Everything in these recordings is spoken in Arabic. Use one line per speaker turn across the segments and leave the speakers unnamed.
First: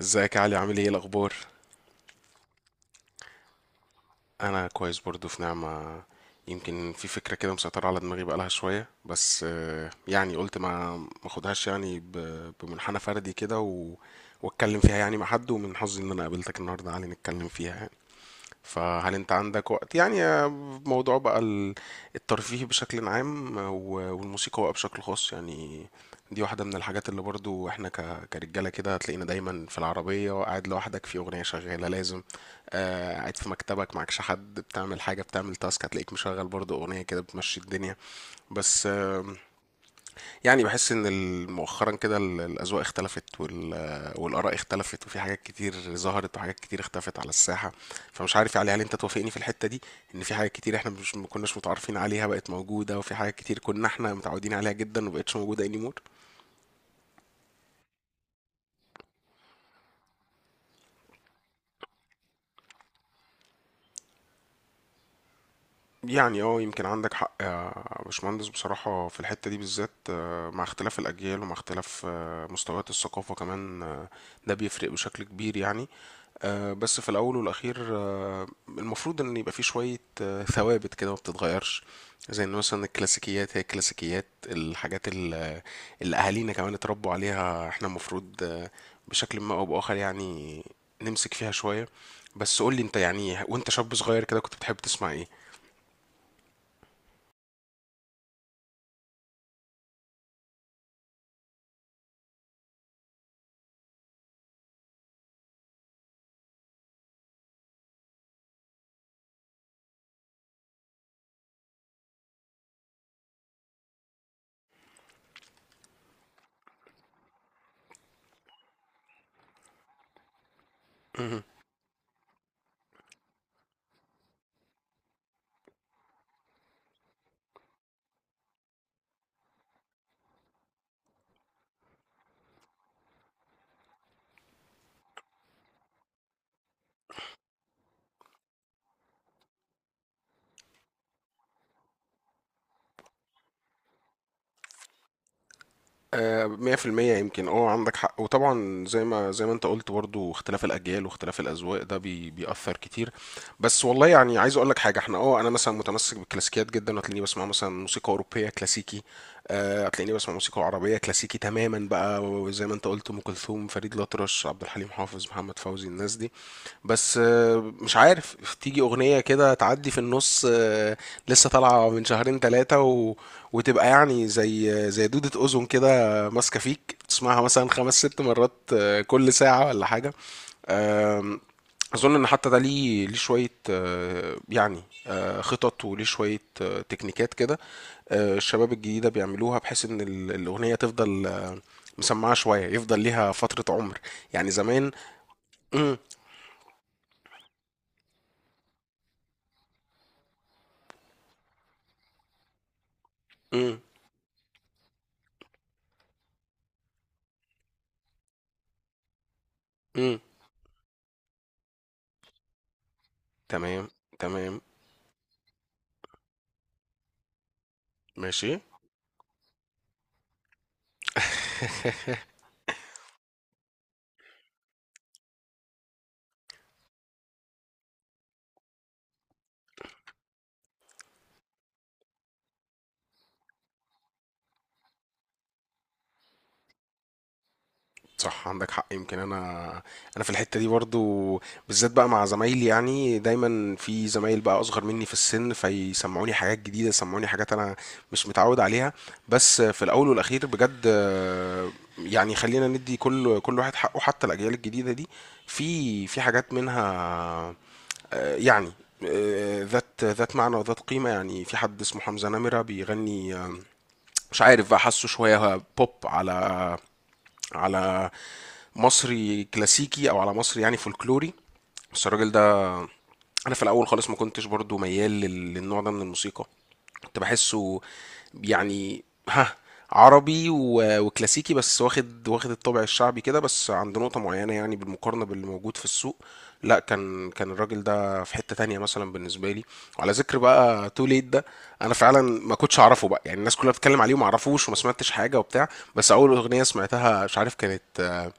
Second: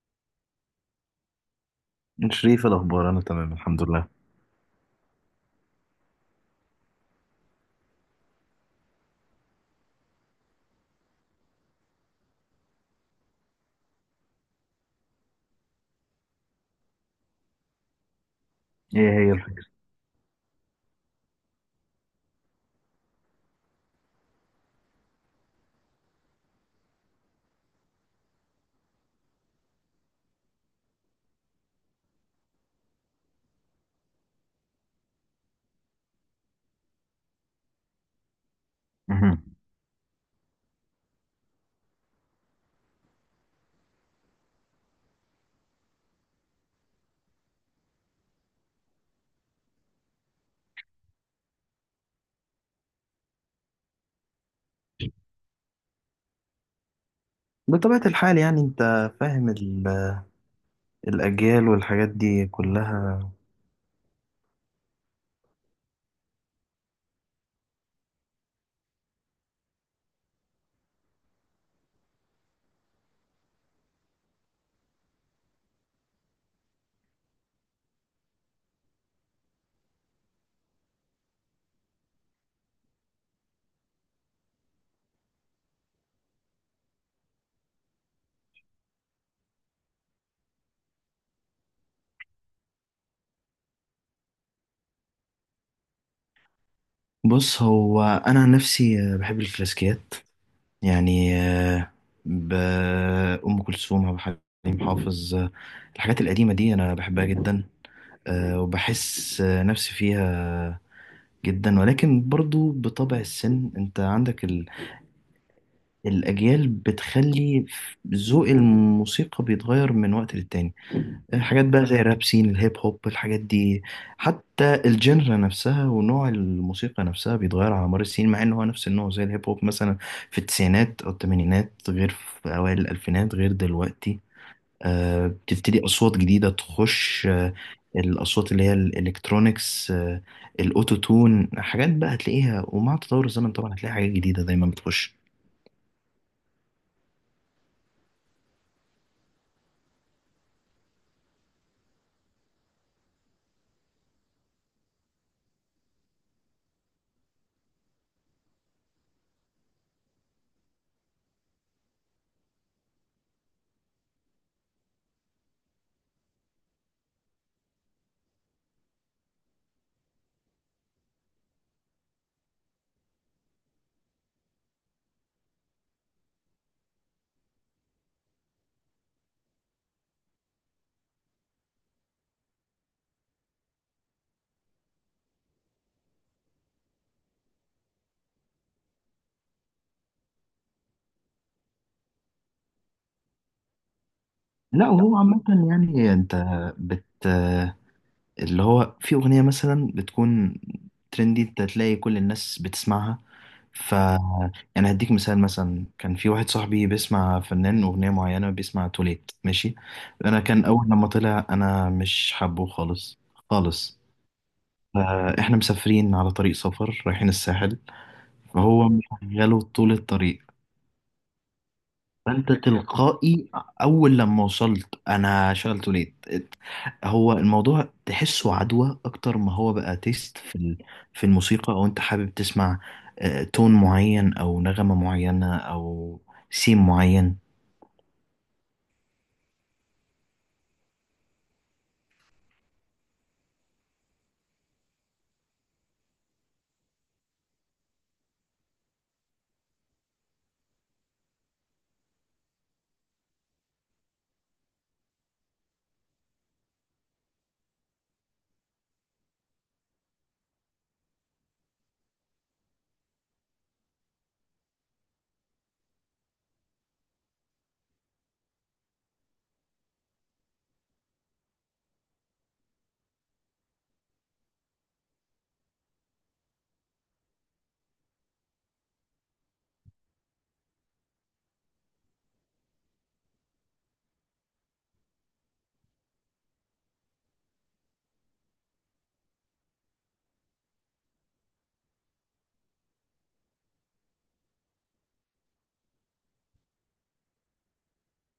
ازيك يا علي؟ عامل ايه الاخبار؟
شريف، الأخبار؟ أنا تمام الحمد لله.
انا كويس برضو، في نعمة. يمكن في فكرة كده مسيطرة على دماغي بقالها شوية، بس يعني قلت ما اخدهاش يعني بمنحنى فردي كده واتكلم فيها يعني مع حد، ومن حظي ان انا قابلتك النهارده يا علي نتكلم فيها يعني.
إيه
فهل انت
هي
عندك
الفكرة؟
وقت يعني؟ موضوع بقى الترفيه بشكل عام والموسيقى بقى بشكل خاص يعني. دي واحدة من الحاجات اللي برضو احنا كرجالة كده هتلاقينا دايما في العربية قاعد لوحدك في أغنية شغالة لازم. قاعد في مكتبك معكش حد، بتعمل حاجة، بتعمل تاسك، هتلاقيك مشغل برضو أغنية كده بتمشي الدنيا بس.
مهم.
يعني بحس ان مؤخرا كده الاذواق اختلفت والاراء اختلفت، وفي حاجات كتير ظهرت وحاجات كتير اختفت على الساحه. فمش عارف يعني، هل انت توافقني في الحته دي؟ ان في حاجات كتير احنا مش ما كناش متعارفين عليها بقت موجوده، وفي حاجات كتير كنا احنا متعودين عليها جدا ومبقتش موجوده anymore.
بطبيعة الحال يعني أنت فاهم الأجيال والحاجات دي كلها.
يعني اه يمكن عندك حق يا باشمهندس بصراحه. في الحته دي بالذات مع اختلاف الاجيال ومع اختلاف مستويات الثقافه كمان، ده بيفرق بشكل كبير يعني. بس في الأول والأخير المفروض إن يبقى فيه شوية ثوابت كده ما بتتغيرش، زي إن مثلا الكلاسيكيات هي الكلاسيكيات. الحاجات اللي أهالينا كمان اتربوا عليها إحنا المفروض بشكل ما أو بآخر يعني نمسك فيها شوية. بس قولي أنت يعني، وأنت شاب صغير كده كنت بتحب تسمع إيه؟
بص، هو أنا عن نفسي بحب الكلاسيكيات، يعني ب- أم كلثوم، عبد الحليم حافظ الحاجات القديمة دي أنا بحبها جدا، وبحس نفسي فيها جدا. ولكن برضو بطبع السن انت عندك الأجيال بتخلي ذوق الموسيقى بيتغير من وقت للتاني. حاجات بقى زي الراب سين الهيب هوب، الحاجات دي حتى الجنرا نفسها ونوع الموسيقى نفسها بيتغير على مر السنين، مع ان هو نفس النوع زي الهيب هوب مثلا في التسعينات او الثمانينات غير في اوائل الالفينات غير دلوقتي. بتبتدي اصوات جديده تخش، الاصوات اللي هي الالكترونيكس، الاوتو تون، حاجات بقى هتلاقيها، ومع تطور الزمن طبعا هتلاقي حاجات جديده دايما بتخش.
100% يمكن اه عندك حق، وطبعا زي ما انت قلت برضو اختلاف الاجيال واختلاف الاذواق ده بيأثر كتير. بس والله يعني عايز اقول لك حاجه، احنا اه انا مثلا متمسك بالكلاسيكيات جدا، وهتلاقيني بسمع مثلا موسيقى اوروبيه كلاسيكي. هتلاقيني بسمع موسيقى عربية كلاسيكي تماما بقى، وزي ما انت قلت ام كلثوم، فريد الأطرش، عبد الحليم حافظ، محمد فوزي، الناس دي. بس مش عارف، تيجي أغنية كده تعدي في النص لسه طالعة من شهرين ثلاثة وتبقى يعني زي زي دودة أذن كده ماسكة فيك، تسمعها مثلا خمس ست مرات كل ساعة ولا حاجة. آم، اظن ان حتى ده ليه شويه يعني خطط وليه شويه تكنيكات كده الشباب الجديدة بيعملوها بحيث ان الأغنية تفضل مسمعة شوية، يفضل ليها فترة عمر يعني
لا،
زمان.
وهو عامة
مم،
يعني انت بت اللي هو في أغنية مثلا بتكون ترندي انت تلاقي كل الناس بتسمعها.
مم،
فأنا هديك مثال، مثلا كان في واحد صاحبي بيسمع فنان، أغنية معينة بيسمع، توليت، ماشي؟
مم،
أنا كان أول لما طلع أنا مش حابه خالص،
تمام.
خالص.
تمام.
فإحنا مسافرين على طريق سفر رايحين الساحل،
ماشي.
فهو مشغله طول الطريق، فانت تلقائي اول لما وصلت انا شغلته ليه. هو الموضوع تحسه عدوى اكتر ما هو بقى تيست في الموسيقى، او انت حابب تسمع تون معين او نغمة معينة او سيم معين.
صح، عندك حق. يمكن انا في الحته دي برضو بالذات بقى مع زمايلي، يعني دايما في زمايل بقى اصغر مني في السن، فيسمعوني حاجات جديده، يسمعوني حاجات انا مش متعود عليها. بس في الاول والاخير بجد يعني خلينا ندي كل واحد حقه. حتى الاجيال الجديده دي في حاجات منها يعني ذات معنى وذات قيمة يعني. في حد اسمه حمزة نمرة بيغني مش عارف بقى، حاسه شوية بوب على على مصري كلاسيكي او على مصري يعني فولكلوري. بس الراجل ده انا في الاول خالص ما كنتش برضو ميال للنوع ده من الموسيقى، كنت بحسه يعني ها، عربي وكلاسيكي، بس واخد الطابع الشعبي كده، بس عند نقطة معينة يعني بالمقارنة باللي موجود في السوق، لا كان الراجل ده في حتة تانية مثلا بالنسبة لي. وعلى ذكر بقى تو ليت ده، انا فعلا ما كنتش اعرفه بقى يعني، الناس كلها بتتكلم عليه وما اعرفوش وما سمعتش حاجة وبتاع. بس اول اغنية سمعتها مش عارف كانت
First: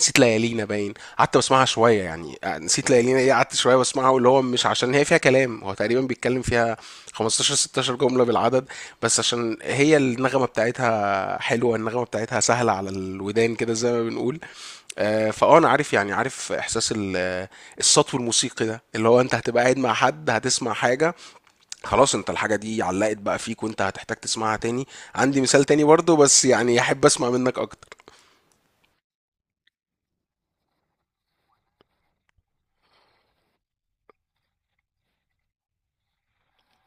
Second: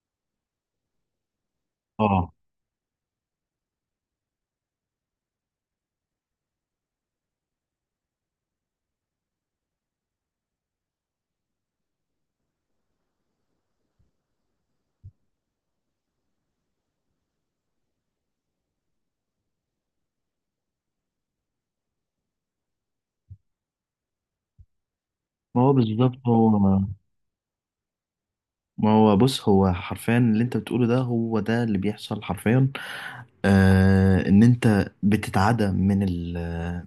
نسيت ليالينا، باين. قعدت بسمعها شويه،
اه،
يعني نسيت ليالينا ايه؟ قعدت شويه بسمعها، واللي هو مش عشان هي فيها كلام، هو تقريبا بيتكلم فيها 15 16 جمله بالعدد، بس عشان هي النغمه بتاعتها حلوه، النغمه بتاعتها سهله على الودان كده زي ما بنقول. فاه انا عارف يعني، عارف احساس السطو الموسيقي ده، اللي هو انت هتبقى قاعد مع حد هتسمع حاجه، خلاص، انت الحاجه دي علقت بقى فيك، وانت هتحتاج تسمعها تاني. عندي
ما
مثال
هو
تاني برضه،
بالظبط
بس
هو
يعني احب اسمع منك اكتر.
ما هو بص، هو حرفيا اللي انت بتقوله ده هو ده اللي بيحصل حرفيا. آه، ان انت بتتعدى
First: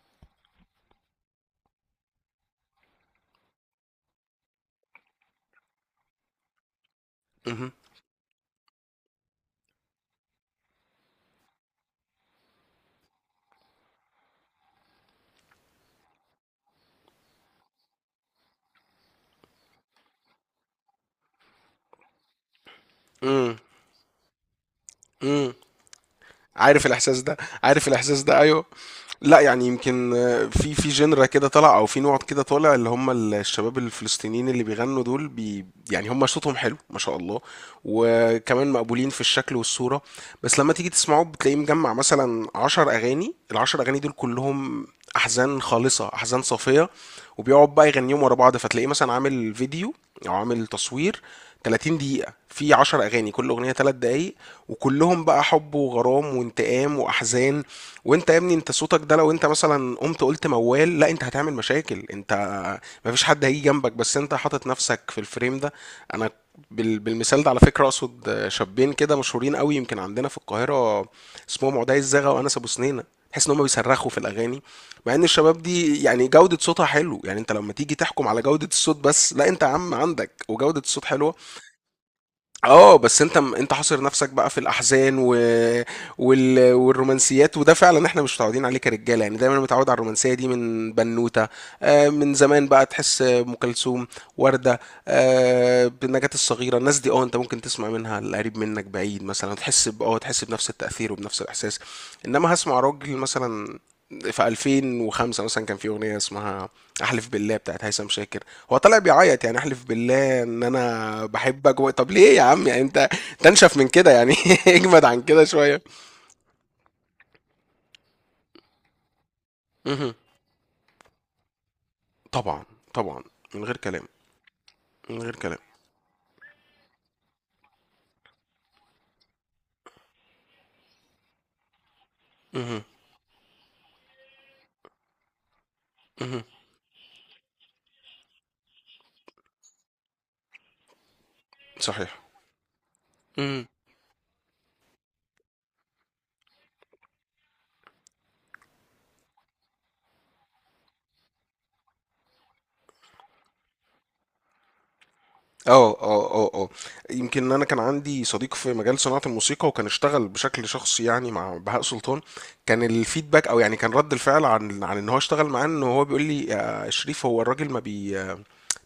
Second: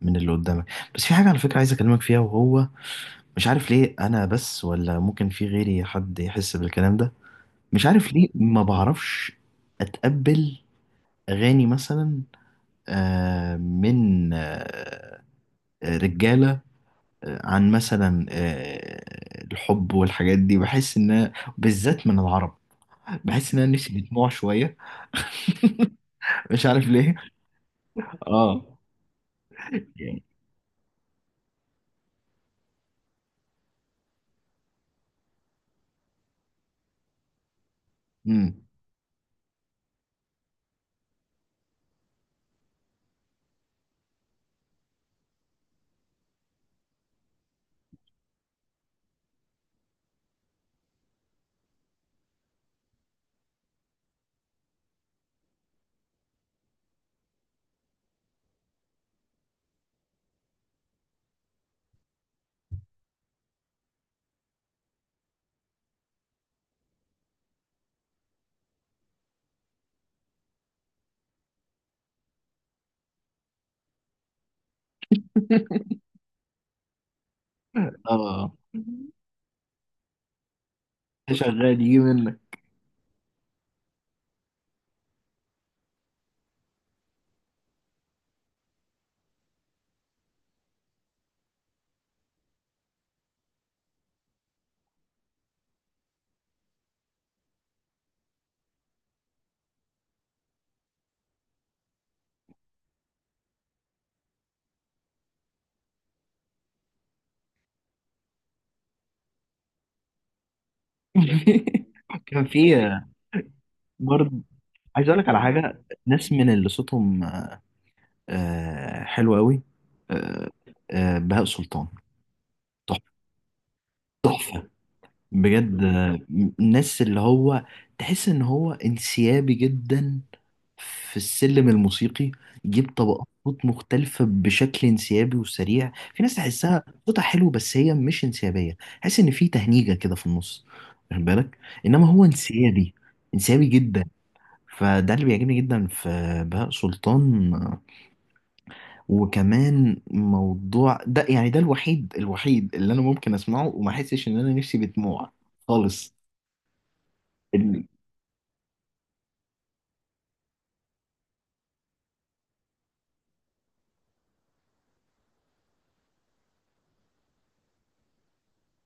من اللي قدامك. بس في حاجة، على فكرة، عايز اكلمك فيها، وهو مش عارف ليه انا بس ولا ممكن في غيري حد يحس بالكلام ده.
مهم.
مش عارف ليه، ما بعرفش اتقبل اغاني مثلا من رجاله، عن مثلا الحب والحاجات دي. بحس ان بالذات من العرب بحس
مم.
ان انا نفسي بدموع شويه،
مم.
مش
عارف
عارف
الاحساس
ليه.
ده؟ عارف الاحساس ده؟ ايوه.
اه
لا يعني يمكن
يعني
في جنرا كده طالع او في نوع كده طالع، اللي هم الشباب الفلسطينيين اللي بيغنوا دول بي يعني، هم صوتهم حلو ما شاء الله،
امم،
وكمان مقبولين في الشكل والصورة. بس لما تيجي تسمعه بتلاقيه مجمع مثلا عشر أغاني، العشر أغاني دول كلهم أحزان خالصة، أحزان صافية، وبيقعد بقى يغنيهم ورا بعض. فتلاقيه مثلا عامل فيديو أو عامل تصوير 30 دقيقة في 10 أغاني، كل أغنية 3 دقايق، وكلهم بقى حب وغرام وانتقام وأحزان. وأنت يا ابني أنت صوتك ده لو أنت مثلا قمت قلت موال، لا أنت هتعمل مشاكل، أنت مفيش حد هيجي جنبك بس أنت حاطط نفسك في الفريم ده. أنا بالمثال ده على فكرة أقصد شابين كده مشهورين قوي يمكن عندنا في القاهرة، اسمهم عدي الزغا وأنس أبو سنينة. تحس إن هم بيصرخوا في الأغاني، مع إن الشباب دي يعني جودة صوتها حلو، يعني أنت لما تيجي تحكم على
اه
جودة الصوت بس، لا أنت يا عم عندك وجودة الصوت حلوة.
شغال يجي منك.
اه بس انت حاصر نفسك بقى في الاحزان والرومانسيات، وده فعلا احنا مش متعودين عليه كرجاله، يعني دايما متعود على الرومانسيه دي من بنوته، آه من زمان بقى، تحس ام كلثوم، ورده، آه نجاة الصغيره، الناس دي اه انت ممكن تسمع منها القريب منك بعيد مثلا، تحس اه تحس بنفس التاثير وبنفس الاحساس. انما هسمع راجل مثلا في 2005 مثلا كان في اغنيه اسمها احلف بالله بتاعت هيثم شاكر، هو طلع بيعيط يعني احلف بالله ان انا بحبك طب ليه يا
كان
عم يعني
في،
انت تنشف من كده يعني
برضه
اجمد
عايز اقول
عن
لك على
كده شويه.
حاجه، ناس من اللي صوتهم حلو قوي،
مهم.
آه، بهاء سلطان،
طبعا.
تحفه.
طبعا. من غير كلام.
تحفة.
من غير كلام.
بجد الناس اللي هو تحس ان هو انسيابي جدا في السلم الموسيقي،
مهم.
يجيب طبقات صوت مختلفة بشكل انسيابي وسريع. في ناس
مهم.
تحسها صوتها حلو بس هي مش انسيابية، تحس ان في تهنيجة كده في النص، واخد بالك؟ انما
صحيح.
هو انسيابي،
مهم.
انسيابي جدا. فده اللي بيعجبني جدا في بهاء سلطان. وكمان موضوع ده يعني ده الوحيد اللي انا ممكن اسمعه وما احسش ان انا نفسي بدموع
اه
خالص.
اه اه اه. يمكن انا كان عندي صديق في مجال صناعة الموسيقى وكان اشتغل بشكل شخصي يعني مع بهاء سلطان، كان الفيدباك او يعني كان رد الفعل عن ان هو اشتغل معاه، ان هو بيقول لي يا شريف هو الراجل ما بي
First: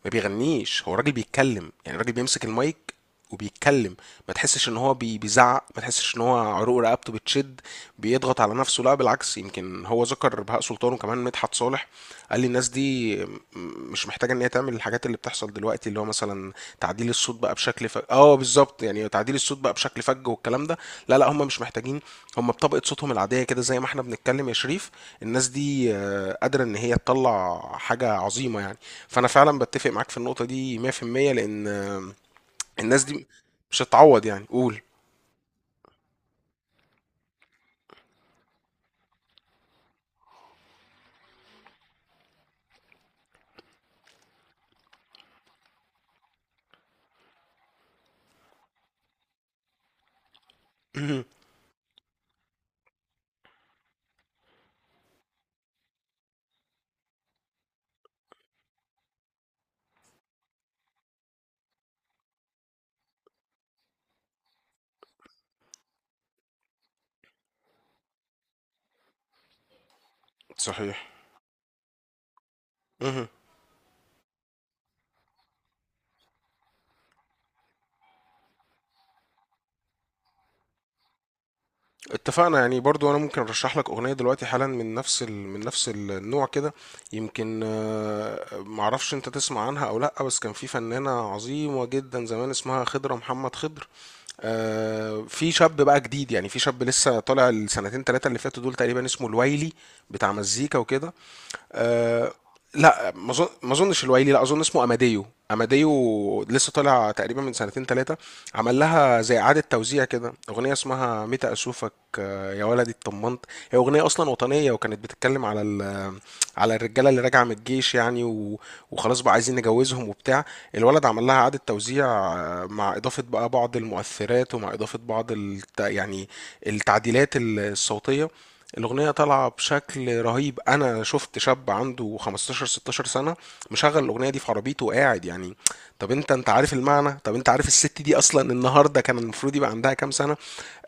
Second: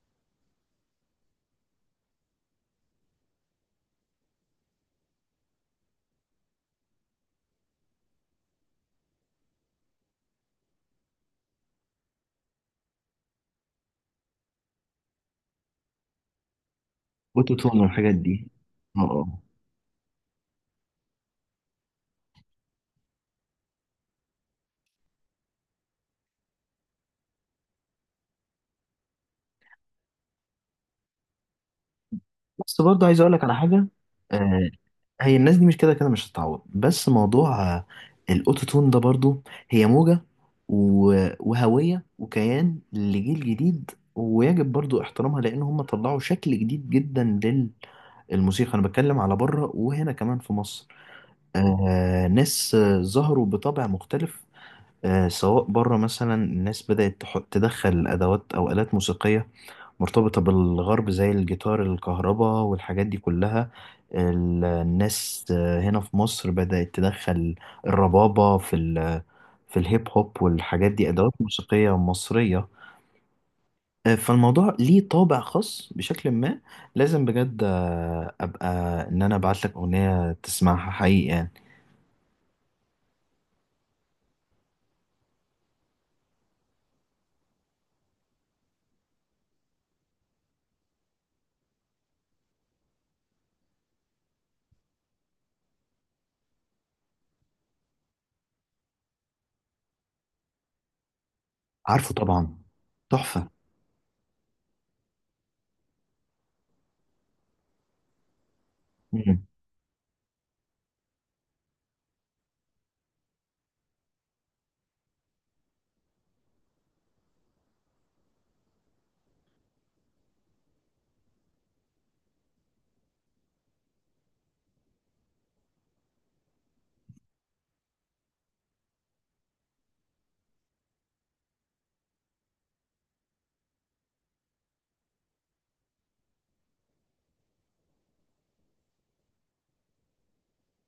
ما بيغنيش هو الراجل بيتكلم يعني، الراجل بيمسك المايك وبيتكلم، ما تحسش ان هو بيزعق، ما تحسش ان هو عروق رقبته بتشد، بيضغط على نفسه، لا بالعكس. يمكن هو ذكر بهاء سلطان وكمان مدحت صالح، قال لي الناس دي مش محتاجه ان هي تعمل الحاجات اللي بتحصل دلوقتي، اللي هو مثلا تعديل الصوت بقى
الاوتوتون
بشكل فج،
والحاجات
اه
دي،
بالظبط
اه
يعني تعديل
آه.
الصوت بقى بشكل فج والكلام ده. لا هم مش محتاجين، هم بطبقة صوتهم العادية كده زي ما احنا بنتكلم يا شريف، الناس دي قادرة ان هي تطلع حاجة عظيمة يعني. فانا فعلا بتفق معاك في النقطة دي 100%، لان
بس
الناس
برضه عايز
دي
اقول لك على
مش
حاجه،
هتعوض يعني،
آه،
قول.
هي الناس دي مش كده كده مش هتتعوض، بس موضوع الاوتوتون ده برضه هي موجه وهويه وكيان لجيل جديد، ويجب برضو احترامها، لان هم طلعوا شكل جديد جدا للموسيقى. انا بتكلم على بره وهنا كمان في مصر، ناس ظهروا بطبع مختلف. سواء بره مثلا، الناس بدأت تدخل أدوات أو آلات موسيقية مرتبطة بالغرب زي الجيتار الكهرباء والحاجات دي كلها. الناس هنا في مصر بدأت تدخل الربابة في الهيب هوب والحاجات
صحيح.
دي، أدوات موسيقية مصرية فالموضوع ليه طابع خاص بشكل ما. لازم بجد أبقى إن أنا أبعت لك أغنية تسمعها حقيقي يعني.
اتفقنا يعني. برضو انا ممكن ارشح لك اغنيه دلوقتي حالا من نفس من نفس النوع كده، يمكن معرفش انت تسمع عنها او لا، بس كان في فنانه عظيمه جدا زمان اسمها خضره محمد خضر. في شاب بقى جديد، يعني في شاب لسه طالع السنتين ثلاثه اللي فاتوا دول تقريبا، اسمه الويلي بتاع مزيكا وكده
عارفه
آه،
طبعا.
لا ما اظن،
تحفة.
ما اظنش الويلي، لا اظن اسمه اماديو. اماديو لسه طالع تقريبا من سنتين ثلاثه، عمل لها زي
مم.
اعاده توزيع كده اغنيه اسمها متى اشوفك يا ولدي اتطمنت. هي اغنيه اصلا وطنيه، وكانت بتتكلم على على الرجاله اللي راجعه من الجيش، يعني وخلاص بقى عايزين نجوزهم وبتاع. الولد عمل لها اعاده توزيع مع اضافه بقى بعض المؤثرات، ومع اضافه بعض يعني التعديلات الصوتيه. الأغنية طالعة بشكل رهيب. أنا شفت شاب عنده 15 16 سنة مشغل الأغنية دي في عربيته وقاعد يعني، طب أنت عارف المعنى؟ طب أنت عارف الست دي أصلا النهاردة كان المفروض يبقى عندها كام سنة؟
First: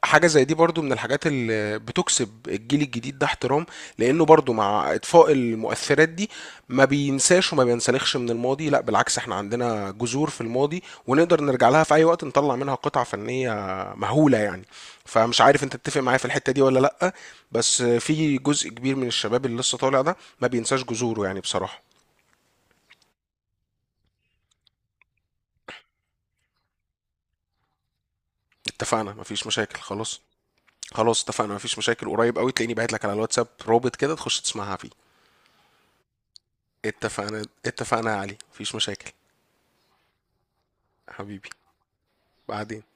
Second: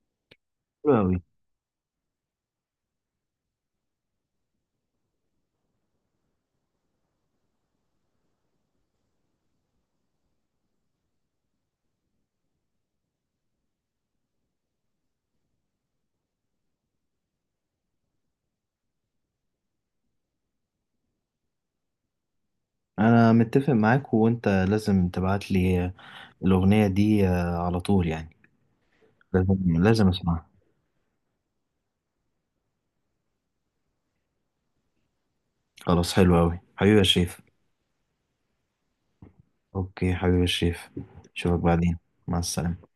حاجة زي دي برضو من
حلو أوي.
الحاجات اللي بتكسب الجيل الجديد ده احترام، لأنه برضو مع إطفاء المؤثرات دي ما بينساش وما بينسلخش من الماضي، لا بالعكس، احنا عندنا جذور في الماضي ونقدر نرجع لها في أي وقت، نطلع منها قطعة فنية مهولة يعني. فمش عارف انت تتفق معايا في الحتة دي ولا لأ، بس في جزء كبير من الشباب اللي لسه طالع ده ما بينساش جذوره يعني بصراحة.
أنا متفق معاك، وأنت لازم تبعت لي الأغنية دي على طول يعني،
اتفقنا، مفيش مشاكل،
لازم
خلاص.
أسمعها.
خلاص اتفقنا مفيش مشاكل، قريب قوي تلاقيني باعت لك على الواتساب رابط كده تخش تسمعها فيه.
خلاص، حلو أوي حبيبي يا شريف.
اتفقنا، اتفقنا يا علي، مفيش مشاكل.
أوكي حبيبي يا شريف،
حبيبي.
أشوفك بعدين، مع
بعدين.
السلامة.